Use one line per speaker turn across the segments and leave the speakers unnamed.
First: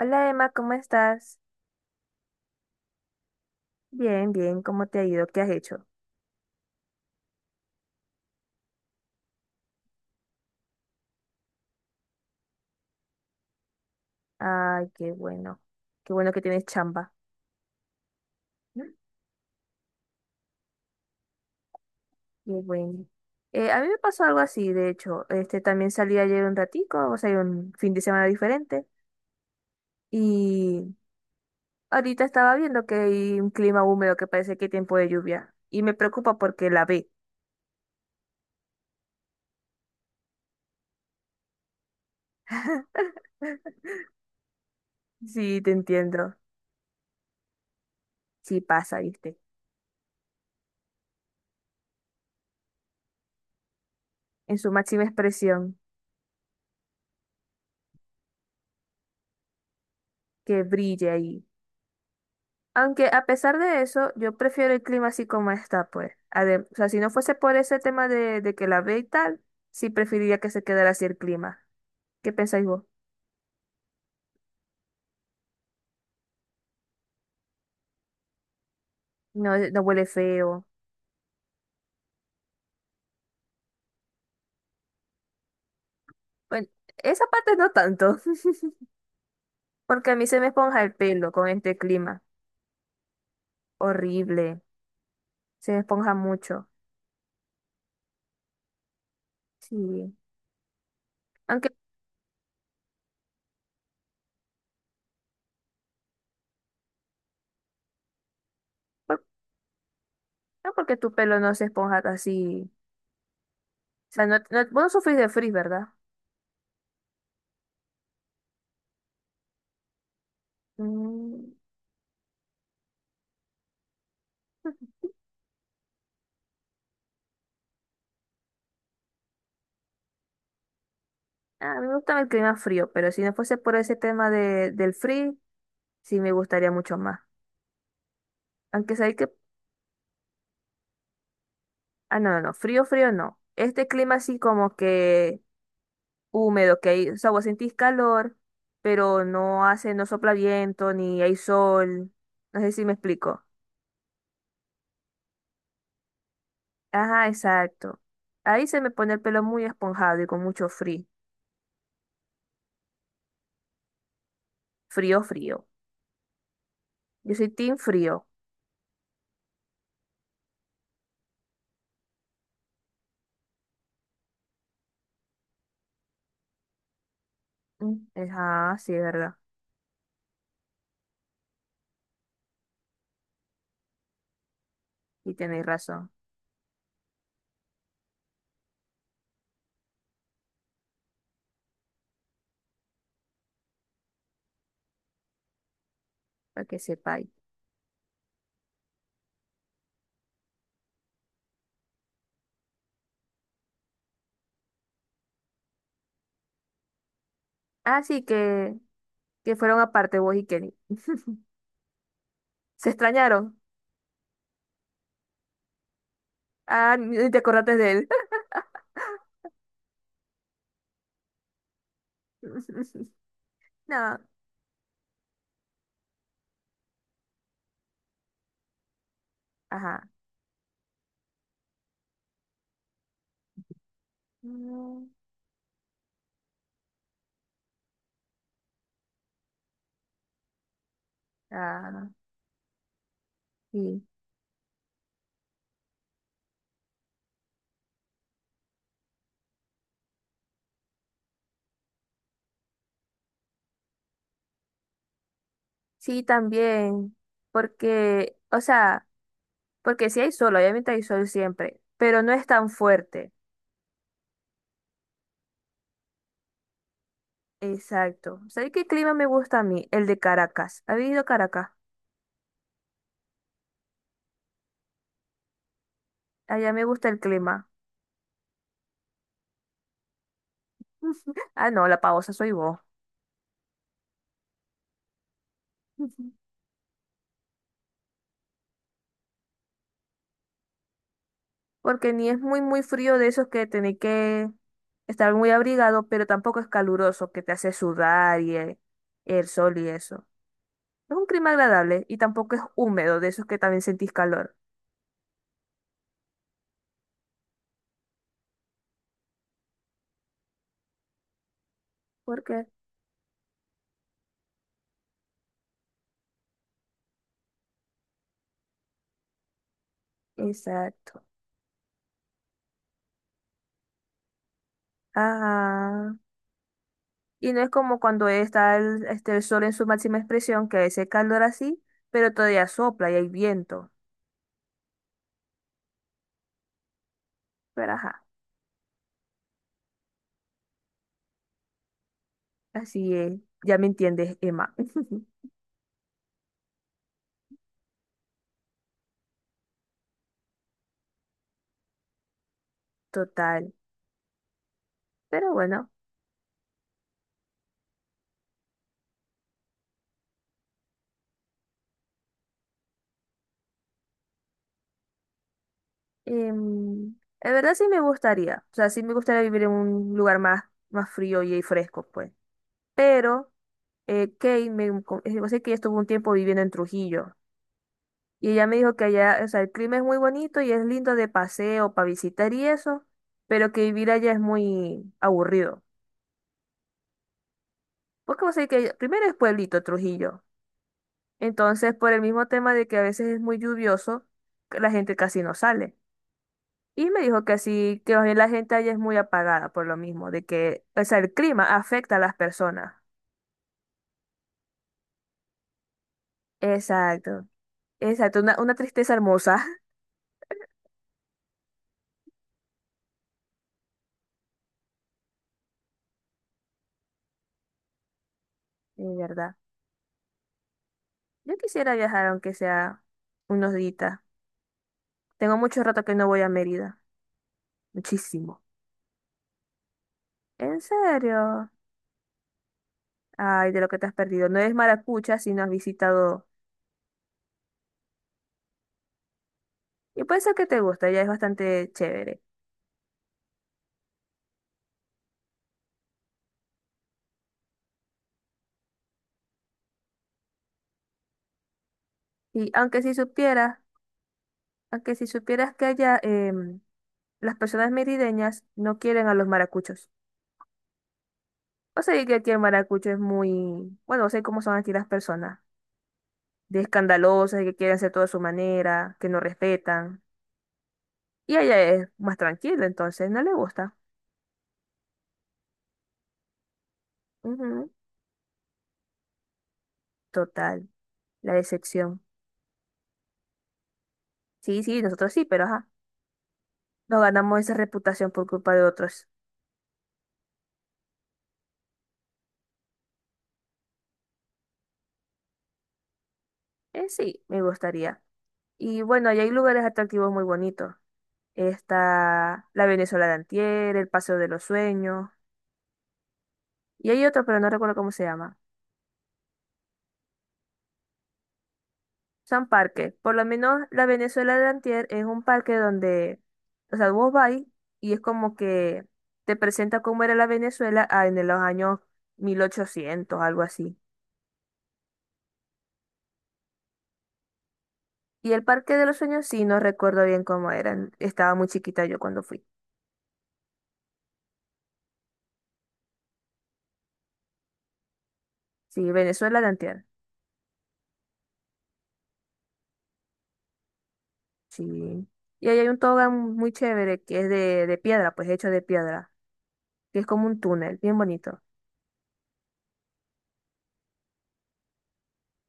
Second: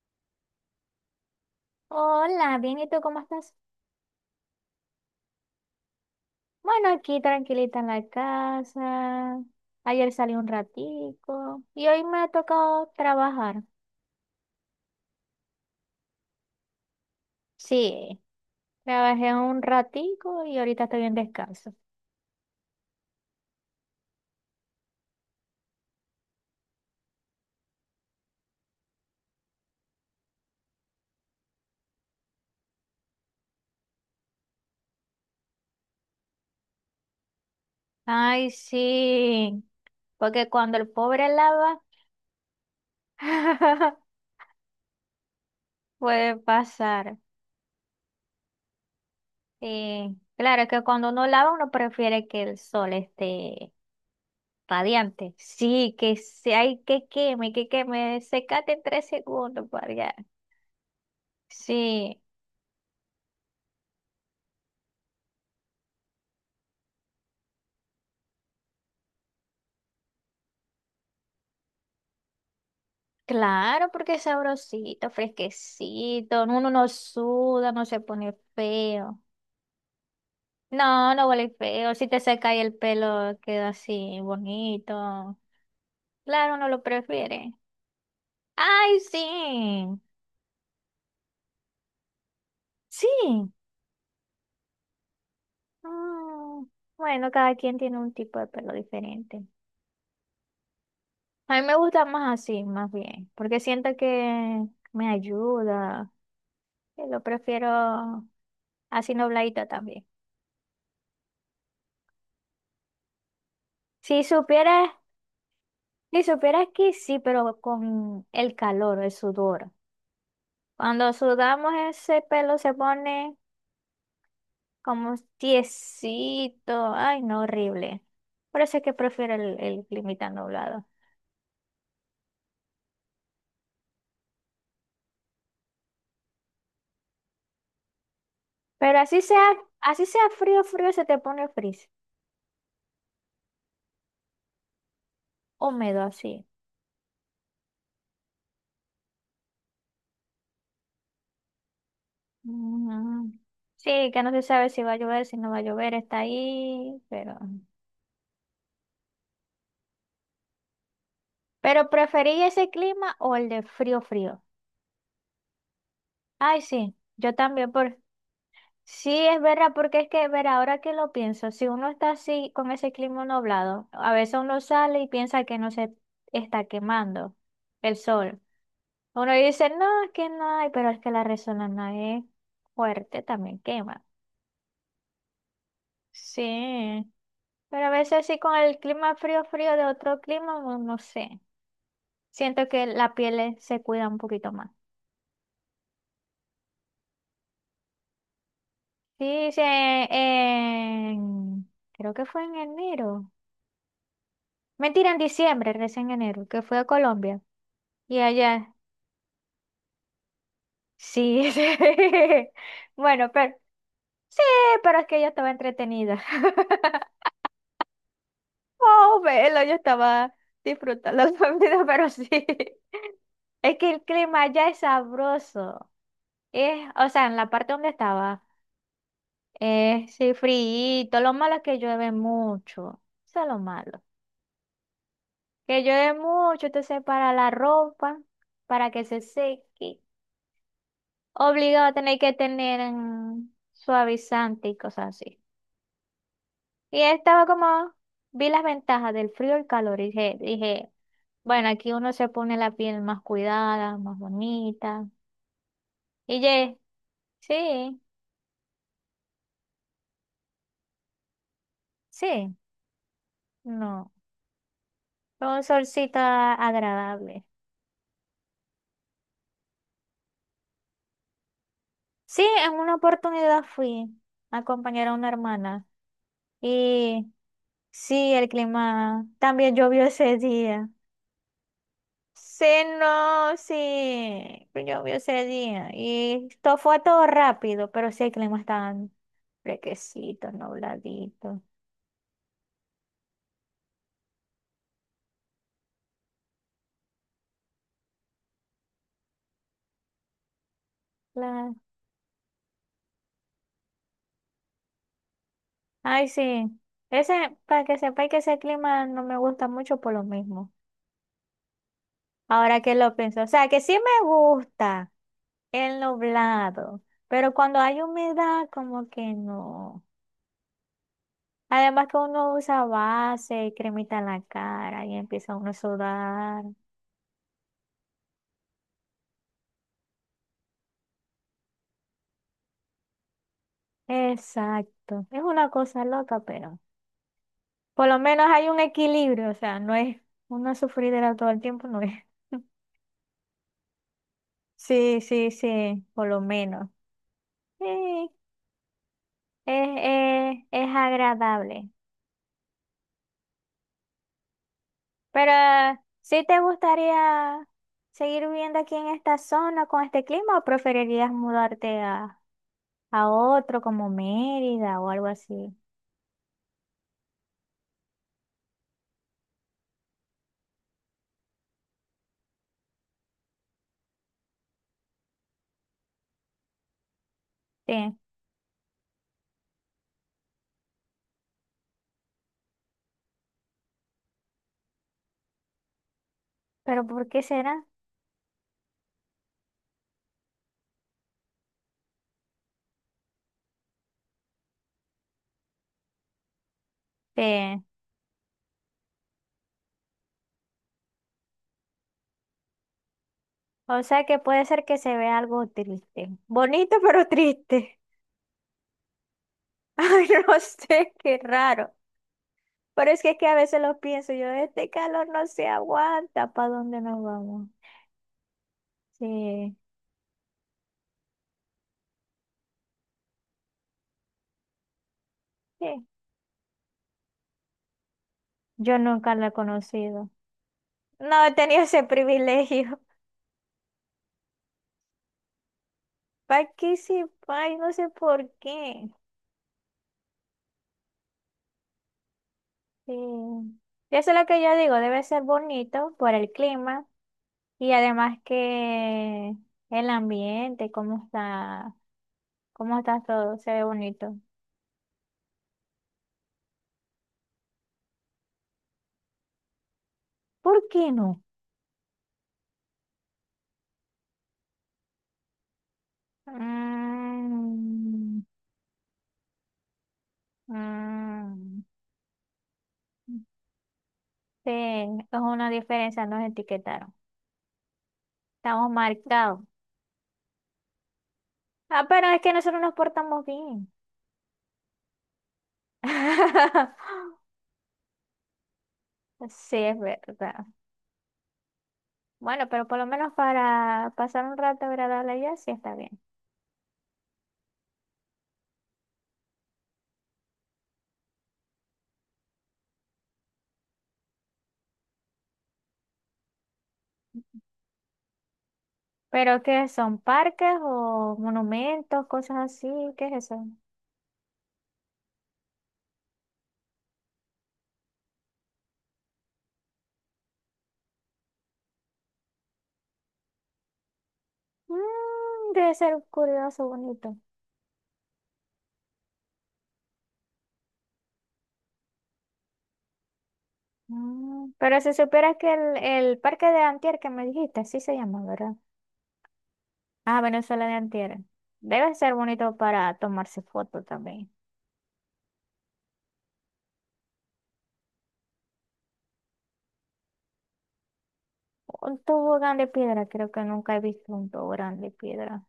Hola Emma, ¿cómo estás?
Hola, bien, ¿y tú cómo estás?
Bien, bien, ¿cómo te ha ido? ¿Qué has hecho?
Bueno, aquí tranquilita en la casa. Ayer salí un ratico y hoy me ha tocado trabajar.
Ay, qué bueno que tienes chamba.
Sí,
¿Mm?
trabajé un ratico y ahorita estoy en descanso.
Qué bueno. A mí me pasó algo así, de hecho, este también salí ayer un ratico, o sea, un fin de semana diferente, y ahorita estaba viendo que hay un clima húmedo que parece que hay tiempo de lluvia, y me preocupa porque la ve.
Ay, sí, porque cuando el pobre lava,
Sí, te entiendo,
puede pasar.
sí pasa, viste,
Sí, claro que cuando uno lava uno prefiere que el sol esté
en su máxima
radiante.
expresión,
Sí, ay, que queme, secate en tres segundos para allá.
que brille ahí.
Sí,
Aunque a pesar de eso, yo prefiero el clima así como está, pues. Adem- o sea, si no fuese por ese tema de que la ve y tal, sí preferiría que se quedara así el clima. ¿Qué pensáis vos?
claro, porque es sabrosito, fresquecito, uno no suda, no se pone feo.
No, no huele feo.
No, no huele feo, si te seca y el pelo queda así bonito. Claro,
Bueno,
no lo
esa
prefiere.
parte no tanto,
Ay, sí,
porque a mí se me esponja el pelo con este clima.
sí.
Horrible. Se me esponja
Mm,
mucho.
bueno, cada quien tiene un tipo de pelo diferente.
Sí.
A mí
Aunque,
me gusta más así, más bien, porque siento que me ayuda. Que Lo prefiero así
por-
nubladito también.
no porque tu pelo no se esponja así. O
Si
sea, no, no, vos no
supieras,
sufrís de frizz, ¿verdad?
si supieras que sí, pero con el calor, el sudor. Cuando
Mm.
sudamos ese pelo se pone como tiesito. Ay, no, horrible. Por eso es que prefiero el clima tan nublado.
A mí me gusta el clima frío, pero si no fuese por ese tema de, del frío, sí, me gustaría mucho más. Aunque
Pero
sabéis que.
así sea frío, frío, se te pone frizz.
Ah, no, no, no. Frío, frío, no. Este clima así como que
Húmedo así.
húmedo, que hay. O sea, vos sentís calor, pero no hace, no sopla viento, ni hay sol. No sé si me
Mm.
explico.
Sí, que no se sabe si va a llover, si no va a llover, está ahí,
Ajá,
pero.
exacto. Ahí se me pone el pelo muy esponjado y con mucho frío.
Pero preferí ese clima o el de frío, frío.
Frío, frío.
Ay, sí,
Yo
yo
soy
también,
team
por
frío.
sí, es verdad, porque es que, ver, ahora que lo pienso, si uno está así con ese clima nublado, a veces uno sale y piensa que no se está quemando el
Mm,
sol.
ajá, sí, es
Uno
verdad.
dice, no, es que no hay, pero es que la resonancia es fuerte, también quema.
Y tenéis razón,
Sí, pero a veces sí con el clima frío, frío de otro clima, no, no sé. Siento que la piel se cuida un poquito más.
para que sepáis.
Sí, sí, creo que fue en enero. Mentira, en diciembre, recién en enero, que fui a Colombia. Y
Así
allá,
que fueron aparte vos y Kenny.
sí, sí.
¿Se
Bueno, pero
extrañaron?
sí, pero es que yo estaba entretenida.
Ah, ni te acordaste de él.
Oh, velo, yo estaba disfrutando la vida, pero sí. Es que el
No,
clima allá es sabroso. Es, o sea, en la parte donde estaba,
ajá.
es sí, frío. Lo malo es que llueve mucho. Eso es lo malo.
Mm,
Que llueve mucho, entonces para la ropa, para que se seque. Obligado a
ah,
tener que tener
sí.
suavizante y cosas así. Y estaba como, vi las ventajas del frío y el calor y dije, bueno, aquí uno se pone la piel más cuidada, más bonita.
Sí,
Y ye,
también,
sí,
porque, o sea, porque sí hay sol, obviamente hay sol siempre, pero no es
sí,
tan fuerte.
no, fue un solcito agradable.
Exacto. ¿Sabes qué clima me gusta a mí? El de Caracas. ¿Has ido a Caracas?
Sí, en una oportunidad fui a acompañar a una hermana
Allá me gusta el
y
clima.
sí, el clima también llovió ese día.
Ah, no, la pausa soy
Sí,
vos.
no, sí, pero llovió ese día y esto fue todo rápido, pero sí el clima estaba fresquecito, nubladito.
Porque ni es muy, muy frío de esos que tenés que estar muy abrigado, pero tampoco es caluroso, que te hace sudar y el sol y eso. Es un clima
Claro,
agradable y tampoco es húmedo, de esos que también sentís calor.
ay, sí, ese, para que sepáis que ese clima no me gusta mucho por lo mismo,
¿Por qué?
ahora que lo pienso, o sea, que sí me gusta el nublado, pero cuando hay humedad como que no.
Exacto.
Además que uno usa base y cremita en la cara y empieza uno a
Ajá.
sudar.
Y no es como cuando está el, este, el sol en su máxima expresión, que ese calor así, pero todavía sopla y hay viento.
Exacto. Es una cosa loca, pero
Pero
por lo
ajá,
menos hay un equilibrio, o sea, no es una sufridera todo el tiempo, no es.
así es. Ya me entiendes, Emma.
Sí, sí, sí, por lo menos. Sí, es, es agradable.
Total. Pero
Pero,
bueno,
¿sí te gustaría seguir viviendo aquí en esta zona con este clima o preferirías mudarte a otro como Mérida o algo así?
en verdad sí me gustaría. O sea, sí me gustaría vivir en un lugar más, más frío y fresco, pues. Pero Kate, me, co- yo sé que ella estuvo un tiempo viviendo en Trujillo.
Sí,
Y ella me dijo que allá, o sea, el clima es muy bonito y es lindo de paseo, para visitar y eso, pero que vivir allá es muy aburrido.
pero ¿por qué será?
Porque vos sabés que primero es pueblito Trujillo. Entonces, por el mismo tema de que a veces es muy lluvioso, que la gente casi no sale. Y me dijo que
Sí.
así, que más bien la gente allá es muy apagada por lo mismo, de que, o sea, el clima afecta a las personas.
O sea que puede ser que se vea algo triste. Bonito, pero
Exacto,
triste.
exacto, una tristeza hermosa,
Ay, no sé, qué raro. Pero es que a veces lo pienso, yo, este calor no se aguanta, ¿para dónde nos vamos?
de verdad.
Sí,
Yo quisiera viajar aunque sea unos días. Tengo mucho rato
sí.
que no voy a Mérida. Muchísimo.
Yo nunca lo he conocido.
¿En
No he
serio?
tenido ese privilegio.
Ay, de lo que te has perdido. No es maracucha si no has visitado.
¿Para qué sí? Ay, no sé por qué.
Y puede ser que te guste, ya es bastante chévere.
Sí. Y eso es lo que yo digo, debe ser bonito por el clima y además que el ambiente, cómo está.
Y
¿Cómo está todo? Se ve bonito.
aunque si supieras que allá las personas merideñas no quieren a los maracuchos.
¿Por qué no?
O sea, que aquí el maracucho es muy, bueno, no sé cómo son aquí las personas, de escandalosas, que quieren hacer todo a su
Mm,
manera, que no respetan. Y allá
mm,
es más tranquilo, entonces no le gusta.
sí, es una diferencia, nos etiquetaron.
Ujú,
Estamos marcados.
total, la
Ah,
decepción.
pero es que nosotros nos portamos bien.
Sí, sí, nosotros sí, pero ajá. No ganamos esa reputación por culpa de otros.
Sí, es verdad. Bueno, pero por lo menos para pasar un rato agradable allá, sí está bien.
Sí, me gustaría. Y bueno, ahí hay lugares atractivos muy bonitos. Está la Venezuela de Antier, el Paseo de los Sueños. Y hay otro, pero no recuerdo cómo se llama.
¿Pero qué son? ¿Parques o monumentos, cosas
Son
así?
parques.
¿Qué
Por lo
es eso?
menos la Venezuela de Antier es un parque donde, o sea, vos vas y es como que te presenta cómo era la Venezuela en los años 1800, algo así.
Mm, debe ser curioso, bonito.
Y el Parque de los Sueños sí, no recuerdo bien cómo eran. Estaba muy chiquita yo cuando fui.
Pero si supieras que el parque de Antier que me dijiste, sí se llama, ¿verdad?
Sí, Venezuela de Antier.
Ah, Venezuela de Antier. Debe ser bonito para tomarse fotos también.
Sí. Y ahí hay un tobogán muy chévere que es de piedra, pues hecho de piedra, que es como un túnel, bien bonito.
Un tobogán de piedra, creo que nunca he visto un tobogán de piedra.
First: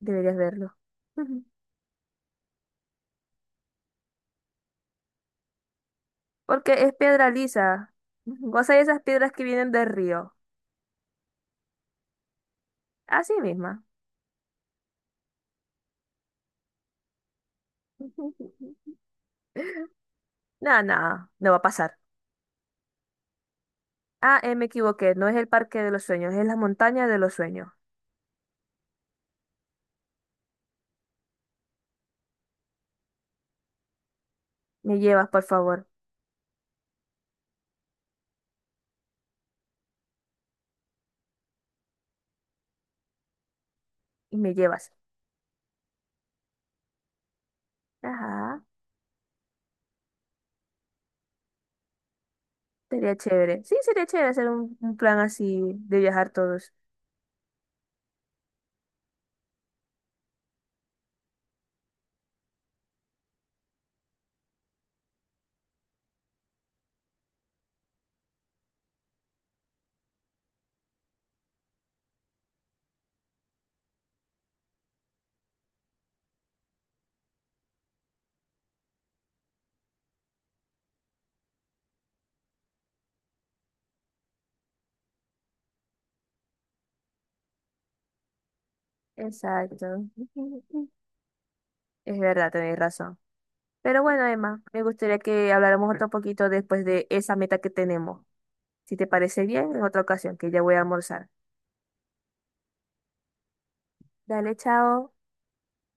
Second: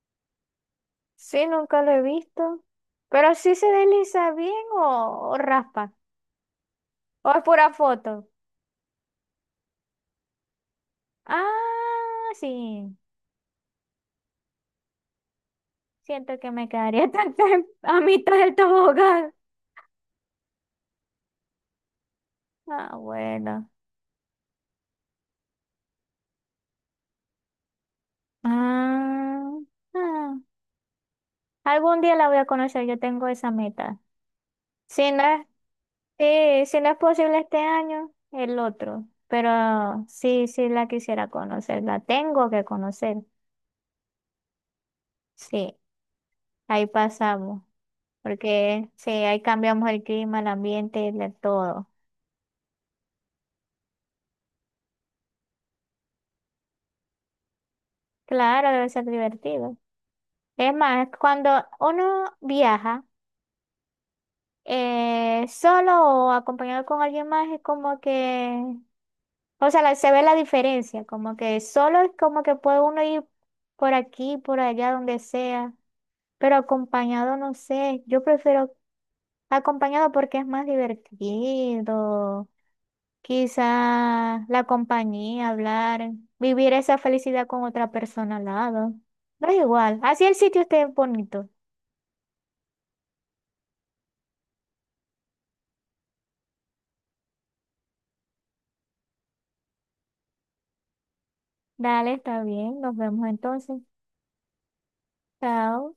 Deberías verlo. Ujú.
Sí, nunca lo he visto. Pero sí se desliza bien o raspa.
Porque es piedra
O es pura
lisa.
foto.
Ujú. O sea, esas piedras que vienen del río.
Ah, sí.
Así misma.
Siento que me quedaría tan tan a mitad del tobogán.
No, no, no va a pasar.
Ah, bueno.
Ah, me equivoqué, no es el parque de los sueños, es la montaña de los sueños.
Ah, ah. Algún día la voy a conocer, yo tengo esa meta.
Me
Si no
llevas, por
es,
favor,
sí, si no es posible este año, el otro. Pero sí, sí la quisiera conocer, la tengo que conocer.
y me llevas.
Sí, ahí pasamos.
Ajá,
Porque sí, ahí cambiamos el clima, el ambiente, de todo.
sería chévere. Sí, sería chévere hacer un plan así de viajar todos.
Claro, debe ser divertido. Es más, cuando uno viaja solo o acompañado con alguien más, es como que o sea, se ve la diferencia, como que solo es como que puede uno ir por aquí, por allá, donde sea, pero acompañado, no sé, yo prefiero acompañado porque es más divertido, quizá la compañía, hablar, vivir esa felicidad con otra persona al lado. No es igual,
Exacto.
así el sitio esté bonito.
Es verdad, tenés razón. Pero bueno, Emma, me gustaría que habláramos otro poquito después de esa meta que tenemos. Si te parece bien, en otra ocasión, que ya voy a almorzar.
Dale, está bien, nos vemos entonces.
Dale, chao.
Chao.